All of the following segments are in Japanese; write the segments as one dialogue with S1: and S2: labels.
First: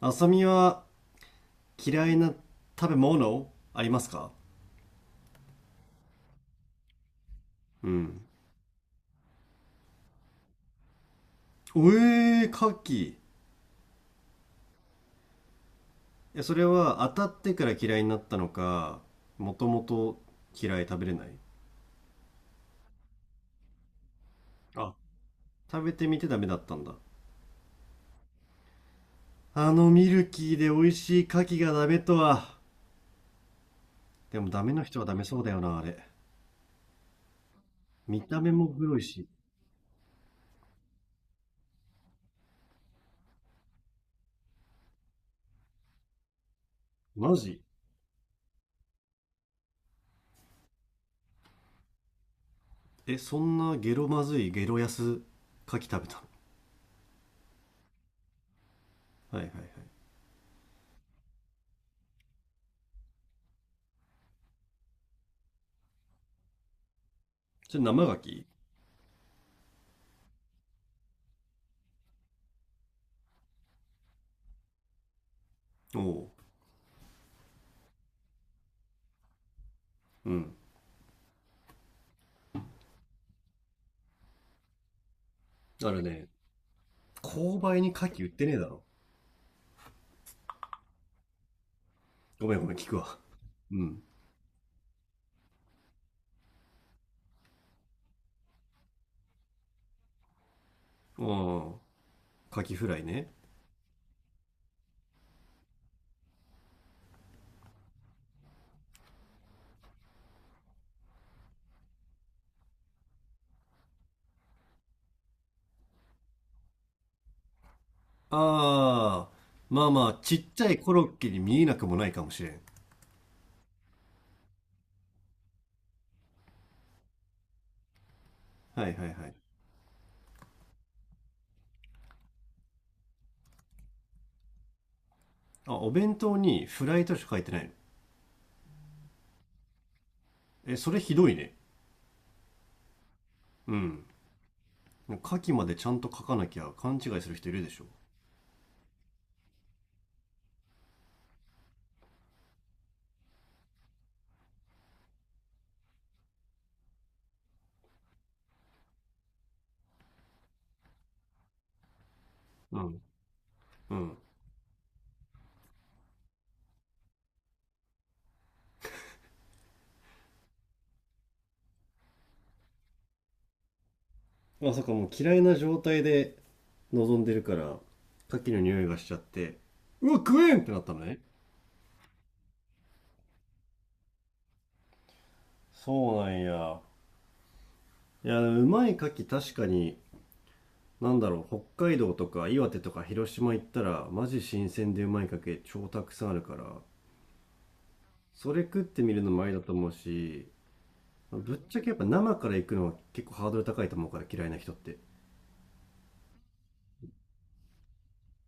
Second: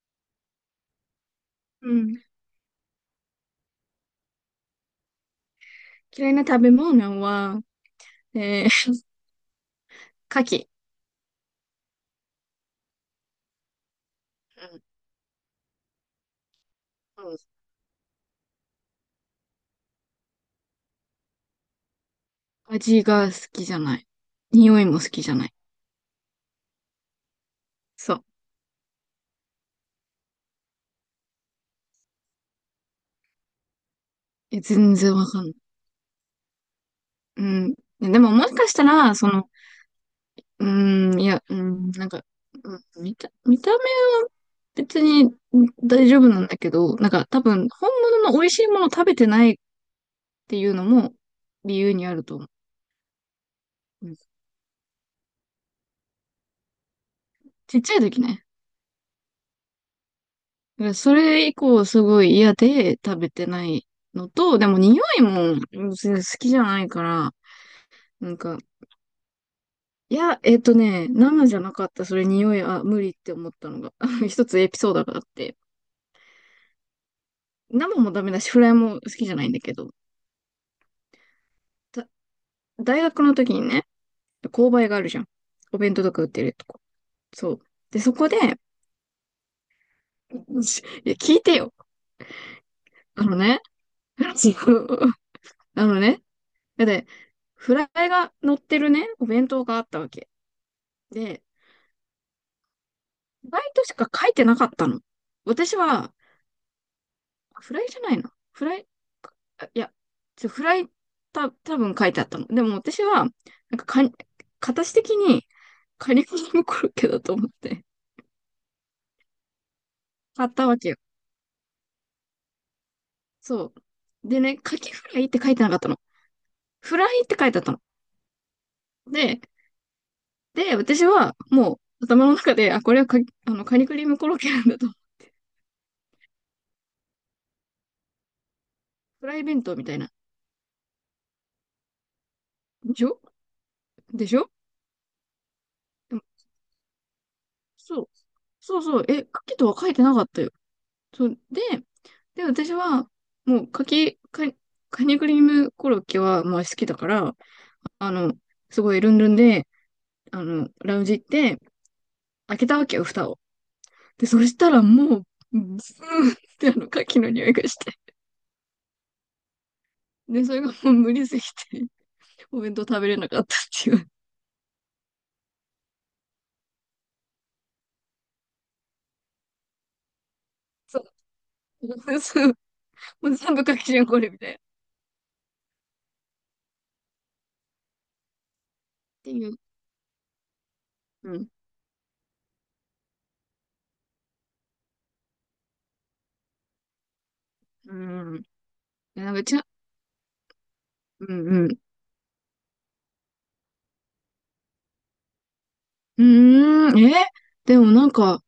S1: あさみは
S2: う
S1: 嫌い
S2: ん。
S1: な食べ物ありますか？
S2: 嫌いな食べ物は、
S1: うん。
S2: えー、牡蠣。
S1: おえー、牡蠣。え、それは
S2: う
S1: 当
S2: ん、
S1: た
S2: うん。
S1: ってから嫌いになったのか、もともと嫌い食べれない？
S2: 味が好きじゃない。匂い
S1: あ、
S2: も好きじゃない。
S1: 食べてみてダメだったんだ。
S2: そう。
S1: あのミルキーで美味しい牡蠣がダメとは。でも
S2: い
S1: ダ
S2: や、
S1: メな
S2: 全
S1: 人は
S2: 然
S1: ダメ
S2: わ
S1: そ
S2: か
S1: う
S2: ん
S1: だ
S2: ない。
S1: よな、あれ。
S2: うん。で
S1: 見
S2: も
S1: た
S2: も
S1: 目
S2: しか
S1: も
S2: した
S1: 黒い
S2: ら、
S1: し。
S2: うん、いや、うん、なんか、見た目は別に大丈夫なんだけど、なんか
S1: マ
S2: 多
S1: ジ？
S2: 分、本物の美味しいものを食べてないっていうのも理由にあると思う。
S1: え、そんなゲ
S2: う
S1: ロ
S2: ん、
S1: まずいゲロ安牡蠣食べた
S2: ちっちゃい時ね。
S1: のはいはいはい。
S2: だからそれ以降すごい嫌で食べてないのと、でも匂いも別に好きじゃないから、
S1: それ生牡
S2: なん
S1: 蠣？
S2: か、生じゃなかった、それ匂い、あ、無理って思ったのが、一つエピソードがあって、
S1: おお。
S2: 生もダメだし、フライも好きじゃないんだけど、
S1: う。うん。
S2: だ大学の時にね、購買があるじゃん。お
S1: あ
S2: 弁
S1: る
S2: 当とか
S1: ね。
S2: 売ってるとこ。そ
S1: 購
S2: う。
S1: 買に
S2: で、
S1: 牡
S2: そ
S1: 蠣売
S2: こ
S1: っ
S2: で、
S1: てねえだろ。
S2: しいや、聞いてよ。
S1: ごめんごめん、聞くわ。
S2: あのね、
S1: うん。
S2: あのね、だって、フライが乗ってるね、お弁当があったわけ。
S1: あ
S2: で、
S1: あ、牡蠣フライね。
S2: フライトしか書いてなかったの。私は、フライじゃないな。フライ、あいや、ちょ、フライ、た、多分書いてあったの。でも私は、なんかか、形的に、カリフォルニアコロッケだと思って、
S1: ああ、まあまあ、ちっ
S2: 買っ
S1: ち
S2: た
S1: ゃ
S2: わ
S1: い
S2: け
S1: コ
S2: よ。
S1: ロッケに見えなくもないかもしれん。
S2: そう。でね、カキフライって書いてなかったの。フライって書いてあったの。
S1: はいはいはい。
S2: で、で、私は、もう、頭の中で、あ、これはか、あの、カニクリームコロッケなんだと。
S1: あ、お弁当にフライとしか書いてないの？
S2: フライ弁当みたいな。
S1: え、それひどいね。
S2: でしょ？
S1: うん。
S2: でしょ？
S1: 牡蠣までちゃんと
S2: でも、
S1: 書かなきゃ勘違いする人いるでしょ。
S2: そう。そうそう。え、カキとは書いてなかったよ。そう。で、で、私は、もう、かき、か、カニクリームコロッケは、まあ、好きだから、あの、すごいルンルンで、あの、ラウンジ行って、開けた
S1: う
S2: わけ
S1: ん。
S2: よ、蓋を。
S1: うん。
S2: で、そしたらもう、ズーンって、あの、カキの匂いがして。で、それがもう無理すぎて、お弁当食べれなかったっていう。
S1: まさかもう嫌いな状態で望んでるから、牡蠣の匂いがしちゃって、うわ、食えんってなったの
S2: そう。
S1: ね。
S2: そう。もう全部カキじゃん、これ、みたいな。っ
S1: そうなんや。いや、うまい牡蠣
S2: てい
S1: 確
S2: う。
S1: かに
S2: うん。
S1: 北海道とか岩手とか広島行ったらマジ新鮮でうまいかけ超たくさんあるから、
S2: うん。
S1: それ食ってみる
S2: で
S1: の
S2: なん
S1: も
S2: か、
S1: あり
S2: ち
S1: だ
S2: ゃ、
S1: と思うし、
S2: うん
S1: ぶっ
S2: う
S1: ち
S2: ん。
S1: ゃけやっぱ生から行くのは結構ハードル高いと思うから、嫌いな人って。
S2: うーん、えでもなんか、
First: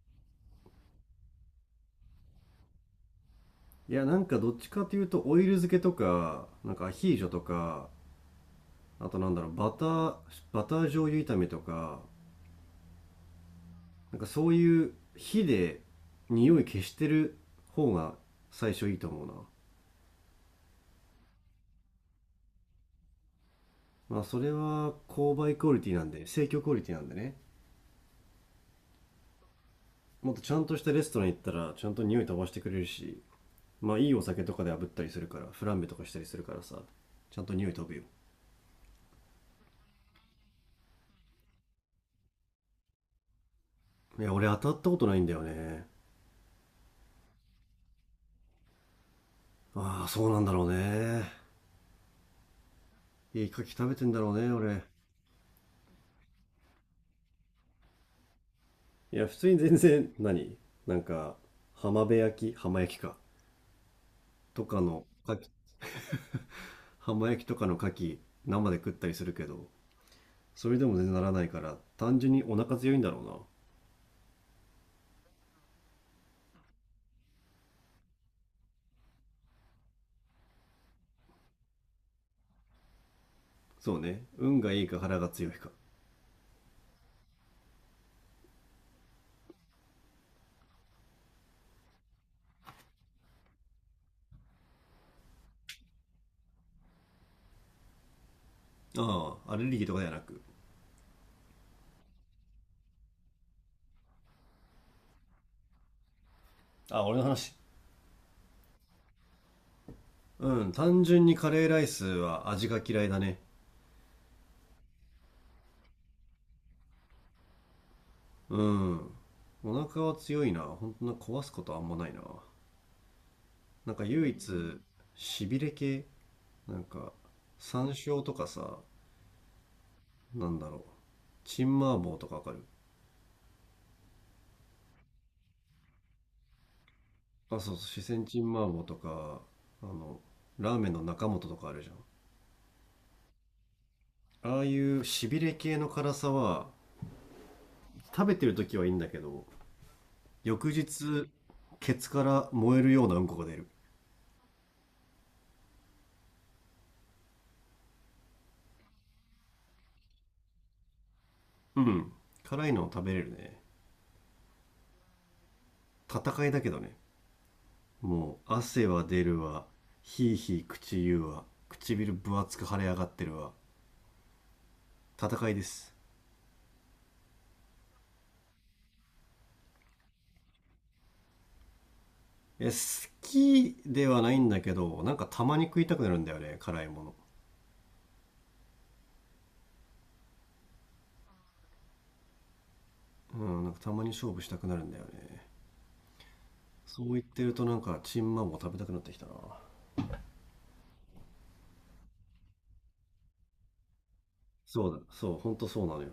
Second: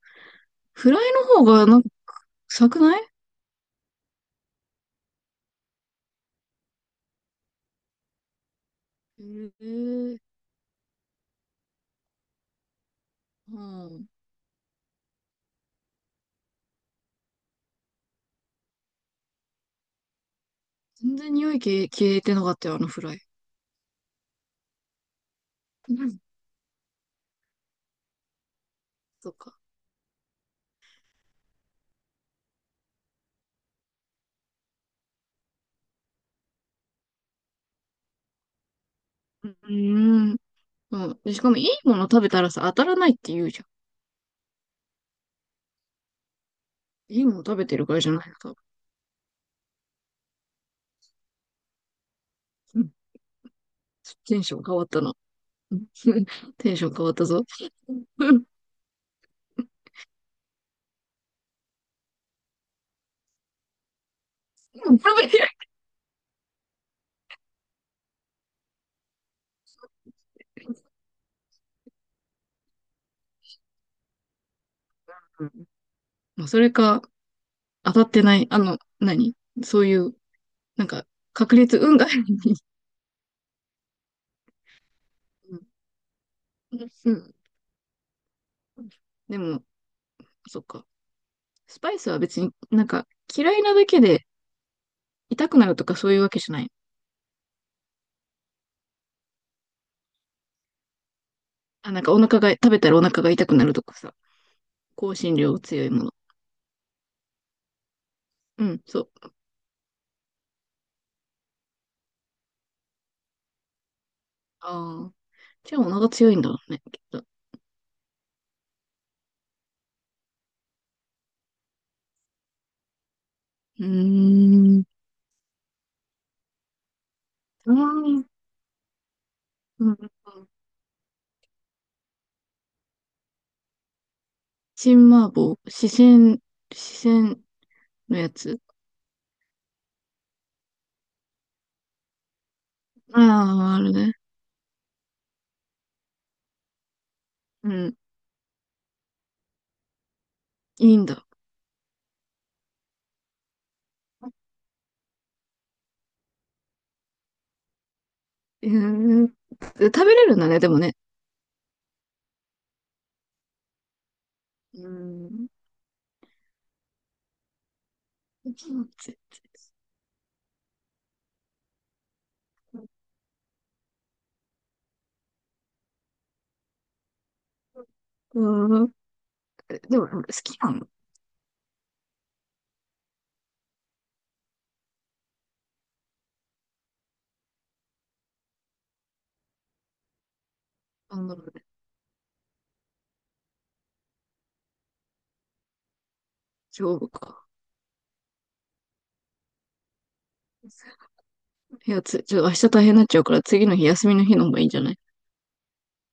S2: フライの方が、なんか、臭くない？
S1: いや、どっちかというとオイル漬けとかアヒージョとか、あと
S2: へえ
S1: バター
S2: ー、
S1: バター醤油炒めとか、
S2: うん。
S1: なんかそういう火で匂い消してる方が最初いいと思うな。
S2: 全然匂い消え、消えてなかったよ、あのフライ。
S1: まあそれは購買クオリテ
S2: う
S1: ィなん
S2: ん。
S1: で、生協クオリティなんでね。
S2: そっか。
S1: もっとちゃんとしたレストラン行ったらちゃんと匂い飛ばしてくれるし、まあいいお酒とかで炙ったりするからフランベとかしたりするからさ、ちゃんと匂い飛ぶよ。
S2: うーん。うん。で、しかもいいもの食べたらさ、当たらないって言うじゃ
S1: いや俺当たったことないんだよね。
S2: ん。いいもの食べてるからじゃないの、多分。
S1: ああそうなんだろうね。
S2: うん。
S1: いいカキ食べてんだろ
S2: テ
S1: う
S2: ン
S1: ね
S2: ション変
S1: 俺。
S2: わったな。うん テンション変わったぞ。うん。
S1: いや普通に全然何、なんか浜辺焼き、浜焼きか、とかの牡蠣、浜焼きとかの牡蠣、生で食ったりするけど、それでも全然ならないから単純にお腹強いんだろうな。
S2: うんうん、まあ、それか、当たってない、そういう、なんか、確率、運が。
S1: そうね、運がいいか腹が強い
S2: うん。
S1: か。
S2: うん、でも、そっか。スパイスは別になんか、嫌いなだけで痛くなるとかそういうわけじゃない？
S1: ああ、アレルギーとかではなく。
S2: あ、なんかお腹が、食べたらお腹が痛くなるとかさ。香辛料強いもの。
S1: あ、俺の話。
S2: うん、そう。
S1: うん、単純にカレーライスは味が嫌いだね。
S2: ああ。じゃあお腹強いんだろうね、きっと。う
S1: うん、お腹は強いな、本当な。壊すことあんまないな。
S2: ー
S1: なんか唯一
S2: ん。
S1: しびれ系、なんか
S2: う
S1: 山
S2: ー
S1: 椒
S2: ん。
S1: とかさ、
S2: うん。
S1: なんだろうチンマーボーとかわかる？
S2: 新麻婆、四川、四川
S1: あ、そうそう、四
S2: の
S1: 川
S2: や
S1: チン
S2: つ。
S1: マーボーとか、あのラーメンの中本とかあるじ
S2: ああ、あるね。
S1: ゃん。ああいうしびれ系の辛さは
S2: うん。
S1: 食べてる時はいいんだけど、翌
S2: いいんだ。
S1: 日ケツから燃えるようなうんこが出る。
S2: うーん。食べれるんだね、でもね。
S1: うん、辛いの食べれるね。
S2: うーん。
S1: 戦いだけどね。もう
S2: 全
S1: 汗は
S2: 然。
S1: 出るわ、ひいひい口言うわ、唇分厚く腫れ上がってるわ、戦いです。
S2: うーん。でも、好きなの？
S1: いや、好きではないんだけど、なんかたまに食いたくなるんだよね、辛いもの。
S2: なんだろうね。
S1: うん、なんかたまに勝負したくなるんだよね。
S2: 丈
S1: そ
S2: 夫
S1: う言って
S2: か。
S1: ると、なんかチンマンも食べたくなってきたな。
S2: いや、つ、ちょ、明日大変になっちゃうから、次の日休みの日の方がいいんじゃ
S1: そ
S2: な
S1: う
S2: い？
S1: だ、そう、ほんとそうなのよ。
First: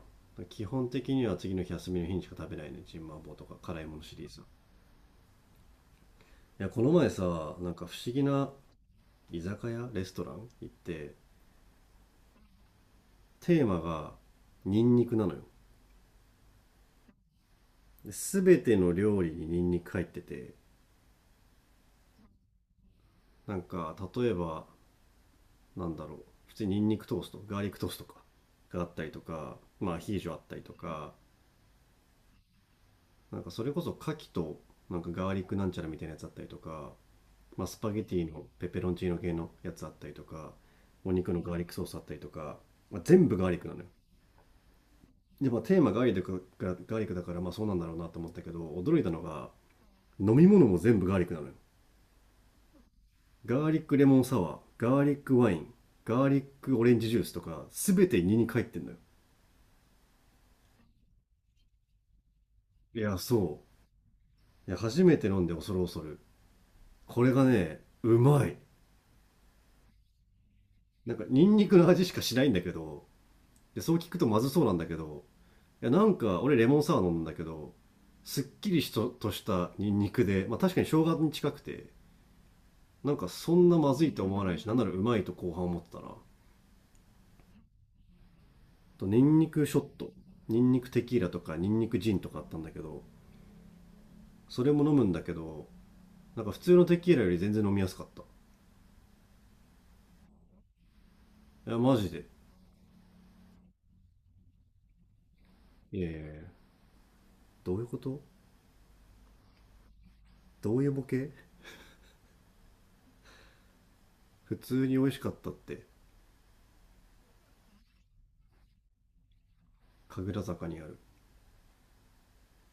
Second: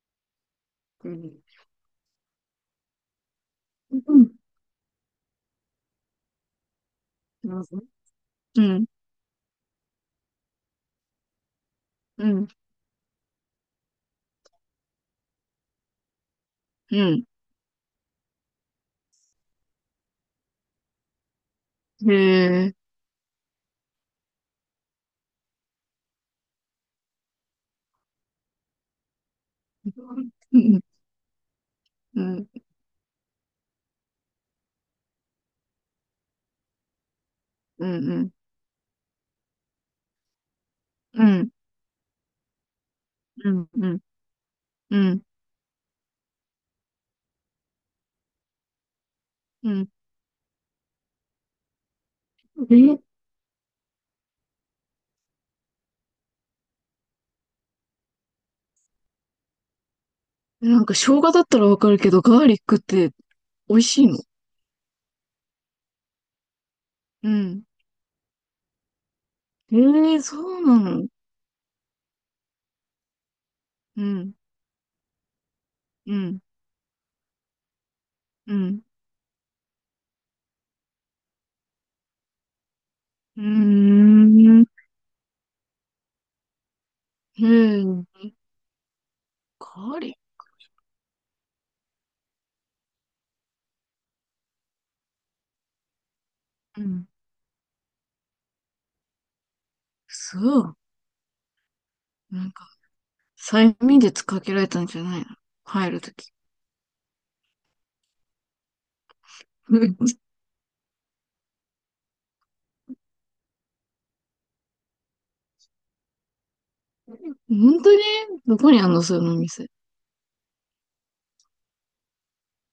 S1: 基本
S2: う
S1: 的には
S2: ん。
S1: 次の日休みの日にしか食べないね、チンマンボウとか辛いもの
S2: う
S1: シリー
S2: ん。
S1: ズは。いやこの前さ、
S2: なる
S1: なん
S2: ほど。
S1: か不思議な
S2: うん。
S1: 居酒屋レストラン行って、
S2: うん。
S1: テーマがニンニクなのよ。
S2: うん。
S1: で全ての料理にニンニク入ってて、
S2: へえ。
S1: なんか例えば、なんだろう普通にニンニクトースト、ガーリックトーストとかがあったりとか、まあアヒージョあった
S2: う
S1: りと
S2: ん。
S1: か、
S2: うん。
S1: なんかそれこそ牡蠣となんかガーリックなんちゃらみたいなやつあったりとか、まあ、ス
S2: う
S1: パゲティ
S2: ん。
S1: のペペロンチーノ系のやつあったりとか、お
S2: う
S1: 肉の
S2: ん。
S1: ガーリックソースあったりとか、まあ、全部ガー
S2: う
S1: リック
S2: ん。
S1: なのよ。
S2: うん。うん。うん
S1: でまあテーマガーリックだからガーリックだからまあそうなんだろうなと思ったけど、驚いたのが
S2: うん、
S1: 飲み物も全部ガーリックなのよ。ガーリックレモンサワー、ガーリックワイン、ガーリックオレンジジュースとか全て2に入ってんのよ。
S2: え、なんか生姜だったらわかるけど、ガーリックっ
S1: い
S2: て
S1: やそ
S2: 美味しいの？
S1: う、いや初めて飲んで恐る恐る、こ
S2: う
S1: れが
S2: ん。
S1: ねうまい。
S2: ええ、そうなの？
S1: なんかニンニクの味しかしないんだけど、でそう
S2: う
S1: 聞くと
S2: ん。
S1: まずそうなんだけど、いやな
S2: う
S1: ん
S2: ん。
S1: か俺レモンサワー飲むんだけど、すっ
S2: う
S1: き
S2: ん。
S1: りしととしたニンニクで、まあ、確かに生姜に近くて、なんか
S2: うー
S1: そんなまずいと思わない
S2: ん。
S1: し、なんならうまいと後半思ってたな。
S2: へえ。
S1: とニンニク
S2: ガ
S1: ショッ
S2: ーリ
S1: ト、
S2: ッ
S1: ニンニクテキーラとかニンニクジンとかあったんだけど、それも飲むんだけど、なんか普通
S2: ク。う
S1: のテ
S2: ん。
S1: キーラより全然飲みやすかった。
S2: そう。
S1: いやマジで。
S2: なんか、催眠術かけられたんじゃないの？入
S1: い
S2: る
S1: やい
S2: と
S1: やいや、
S2: き。
S1: どういうこと？
S2: うん。
S1: どういうボケ？普通に美味しかったって。
S2: 本当に？どこにあんの、その店。
S1: 神楽坂にある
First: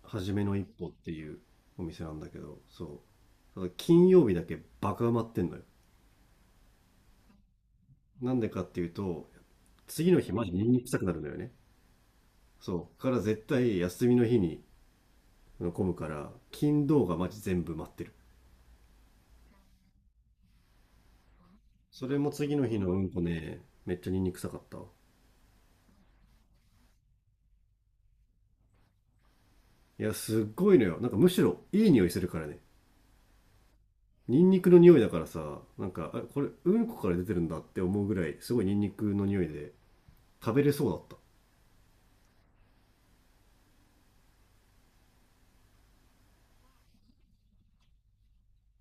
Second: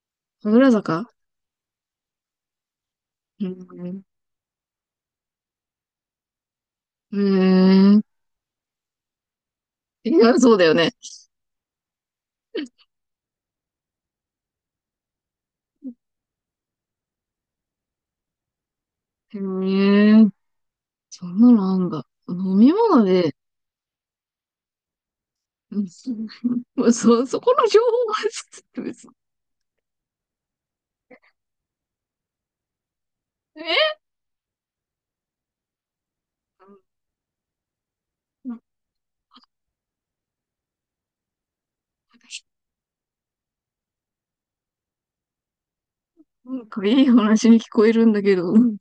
S1: はじめの
S2: 神
S1: 一
S2: 楽
S1: 歩っ
S2: 坂。
S1: ていうお店なんだけど、そ
S2: う
S1: うただ
S2: ん。
S1: 金曜日だけバカ埋まってんのよ。
S2: へ
S1: なんでかっていうと、
S2: え。
S1: 次
S2: い
S1: の日
S2: や、
S1: マジ
S2: そう
S1: ニ
S2: だ
S1: ン
S2: よ
S1: ニク
S2: ね。
S1: 臭くなるのよね。そうから絶対休みの日に混むから、金土がマジ全部待ってる。
S2: へえ。そんなのあんだ。
S1: それも次
S2: 飲
S1: の
S2: み
S1: 日のう
S2: 物
S1: んこ
S2: で、
S1: ね、めっちゃニンニク臭かった。
S2: うん そ、そこの情報は、別に。
S1: いや、すっごいのよ。なんかむしろいい匂いするからね。
S2: え、
S1: ニンニクの匂いだからさ、なんか、あこれうん
S2: な
S1: こから出てるんだって思うぐらい、
S2: ん
S1: すご
S2: か
S1: いニンニクの匂いで食べれそうだった。
S2: なんかいい話に聞こえるんだけど、うん。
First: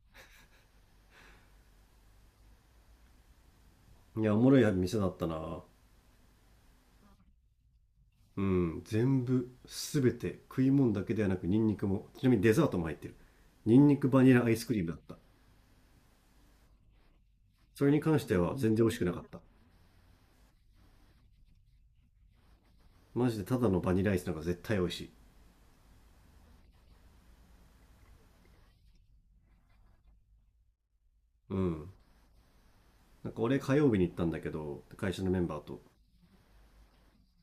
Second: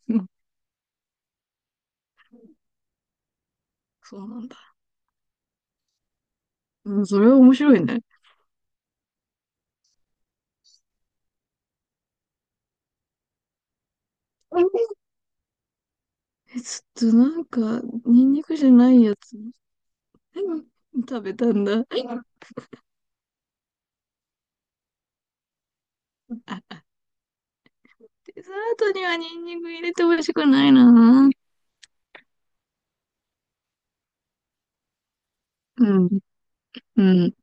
S2: そ
S1: い
S2: う
S1: や、
S2: な
S1: お
S2: ん
S1: もろい
S2: だ。
S1: 店だったな。
S2: うん、それは面白いね。
S1: うん、全部、すべて、食い物だけではなくニンニクも、ちなみにデザートも入ってる。ニンニクバニラアイスクリームだった。
S2: え、ちょっとなんか、
S1: それに関し
S2: ニン
S1: て
S2: ニ
S1: は
S2: クじゃ
S1: 全然美味
S2: な
S1: し
S2: い
S1: くな
S2: や
S1: かっ
S2: つ、
S1: た。
S2: うん、食べたんだ。デ
S1: マジでただのバニラアイスなんか絶対美味しい。
S2: ザートにはニンニク入れてほしくないな。
S1: うん。なんか俺火曜日に行ったんだけど、会社のメンバーと。
S2: うん、うん。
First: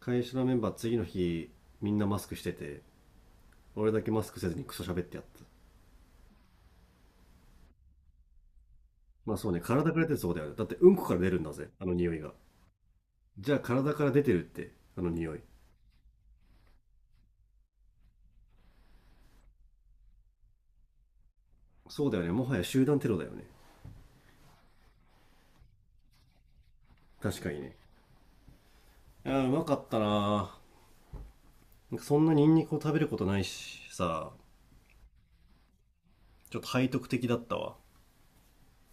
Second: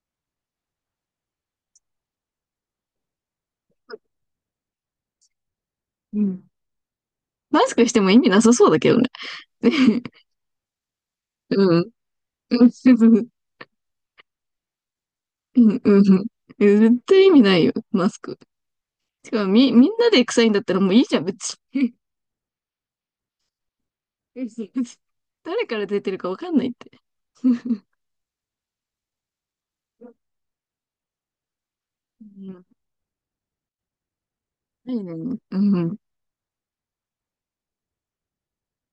S1: 会社のメンバー次の日みんなマスクしてて、俺だけマスクせずにクソ喋ってやった。
S2: うん。マスクしても意味なさそうだけどね。
S1: まあそうね、体から出てる そうだよね。だってうんこから出るんだぜ
S2: う
S1: あ
S2: ん。
S1: の匂いが。
S2: うん。
S1: じゃあ体から出てるってあの匂い。
S2: うん。うん。絶対意味ないよ、マスク。しかもみんなで臭いんだったらもういいじゃん、別
S1: そうだよね、もはや集団テロだよね。
S2: に。誰から出てるかわかんないって。
S1: 確かにね。あー、うまかったなー。なんかそ
S2: う
S1: んなニンニ
S2: ん。
S1: クを食べることないしさ、
S2: ないね。うん。
S1: ちょっと背徳的だったわ。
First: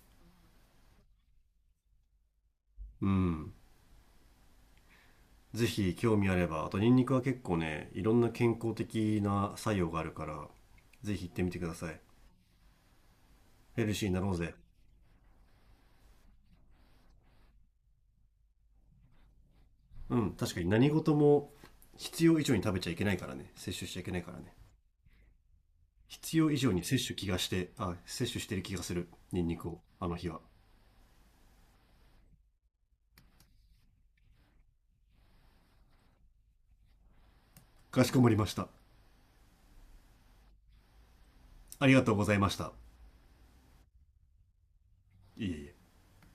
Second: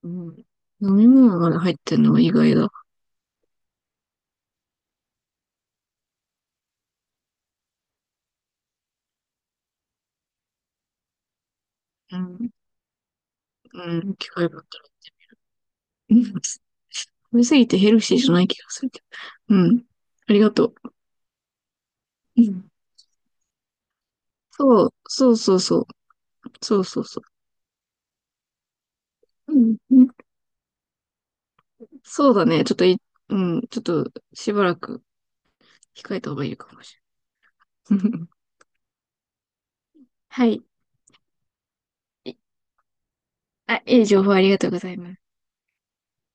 S2: うん。飲み物まで入ってんのは意外だ。
S1: うん、ぜひ興味あれば、あとニンニクは結構ね、いろんな健康的な作用があるから、ぜひ行ってみてください。
S2: うん。
S1: ヘル
S2: う
S1: シーに
S2: ん。
S1: な
S2: 機
S1: ろう
S2: 械
S1: ぜ。
S2: だったら。うん、食べ過ぎてヘルシーじゃない気がするけど。うん。
S1: うん、
S2: ありが
S1: 確かに
S2: と
S1: 何事も必要
S2: う。
S1: 以
S2: う
S1: 上に
S2: ん。
S1: 食べちゃいけないからね、摂取しちゃいけないからね。
S2: そう、そうそうそう。
S1: 必要以上
S2: そ
S1: に
S2: うそ
S1: 摂
S2: う
S1: 取
S2: そ
S1: 気がして、あ、摂取してる気がする、ニン
S2: う。う
S1: ニク
S2: ん。
S1: を
S2: う
S1: あ
S2: ん。
S1: の日は。
S2: そうだね。ちょっとい、うん、ちょっとしばらく控えた方がいいかもしれ
S1: か
S2: な
S1: しこ
S2: い。
S1: ま りました。
S2: はい。
S1: ありがとうござ
S2: い
S1: いました。
S2: あ、いい情報ありがとうございます。
S1: いえいえ。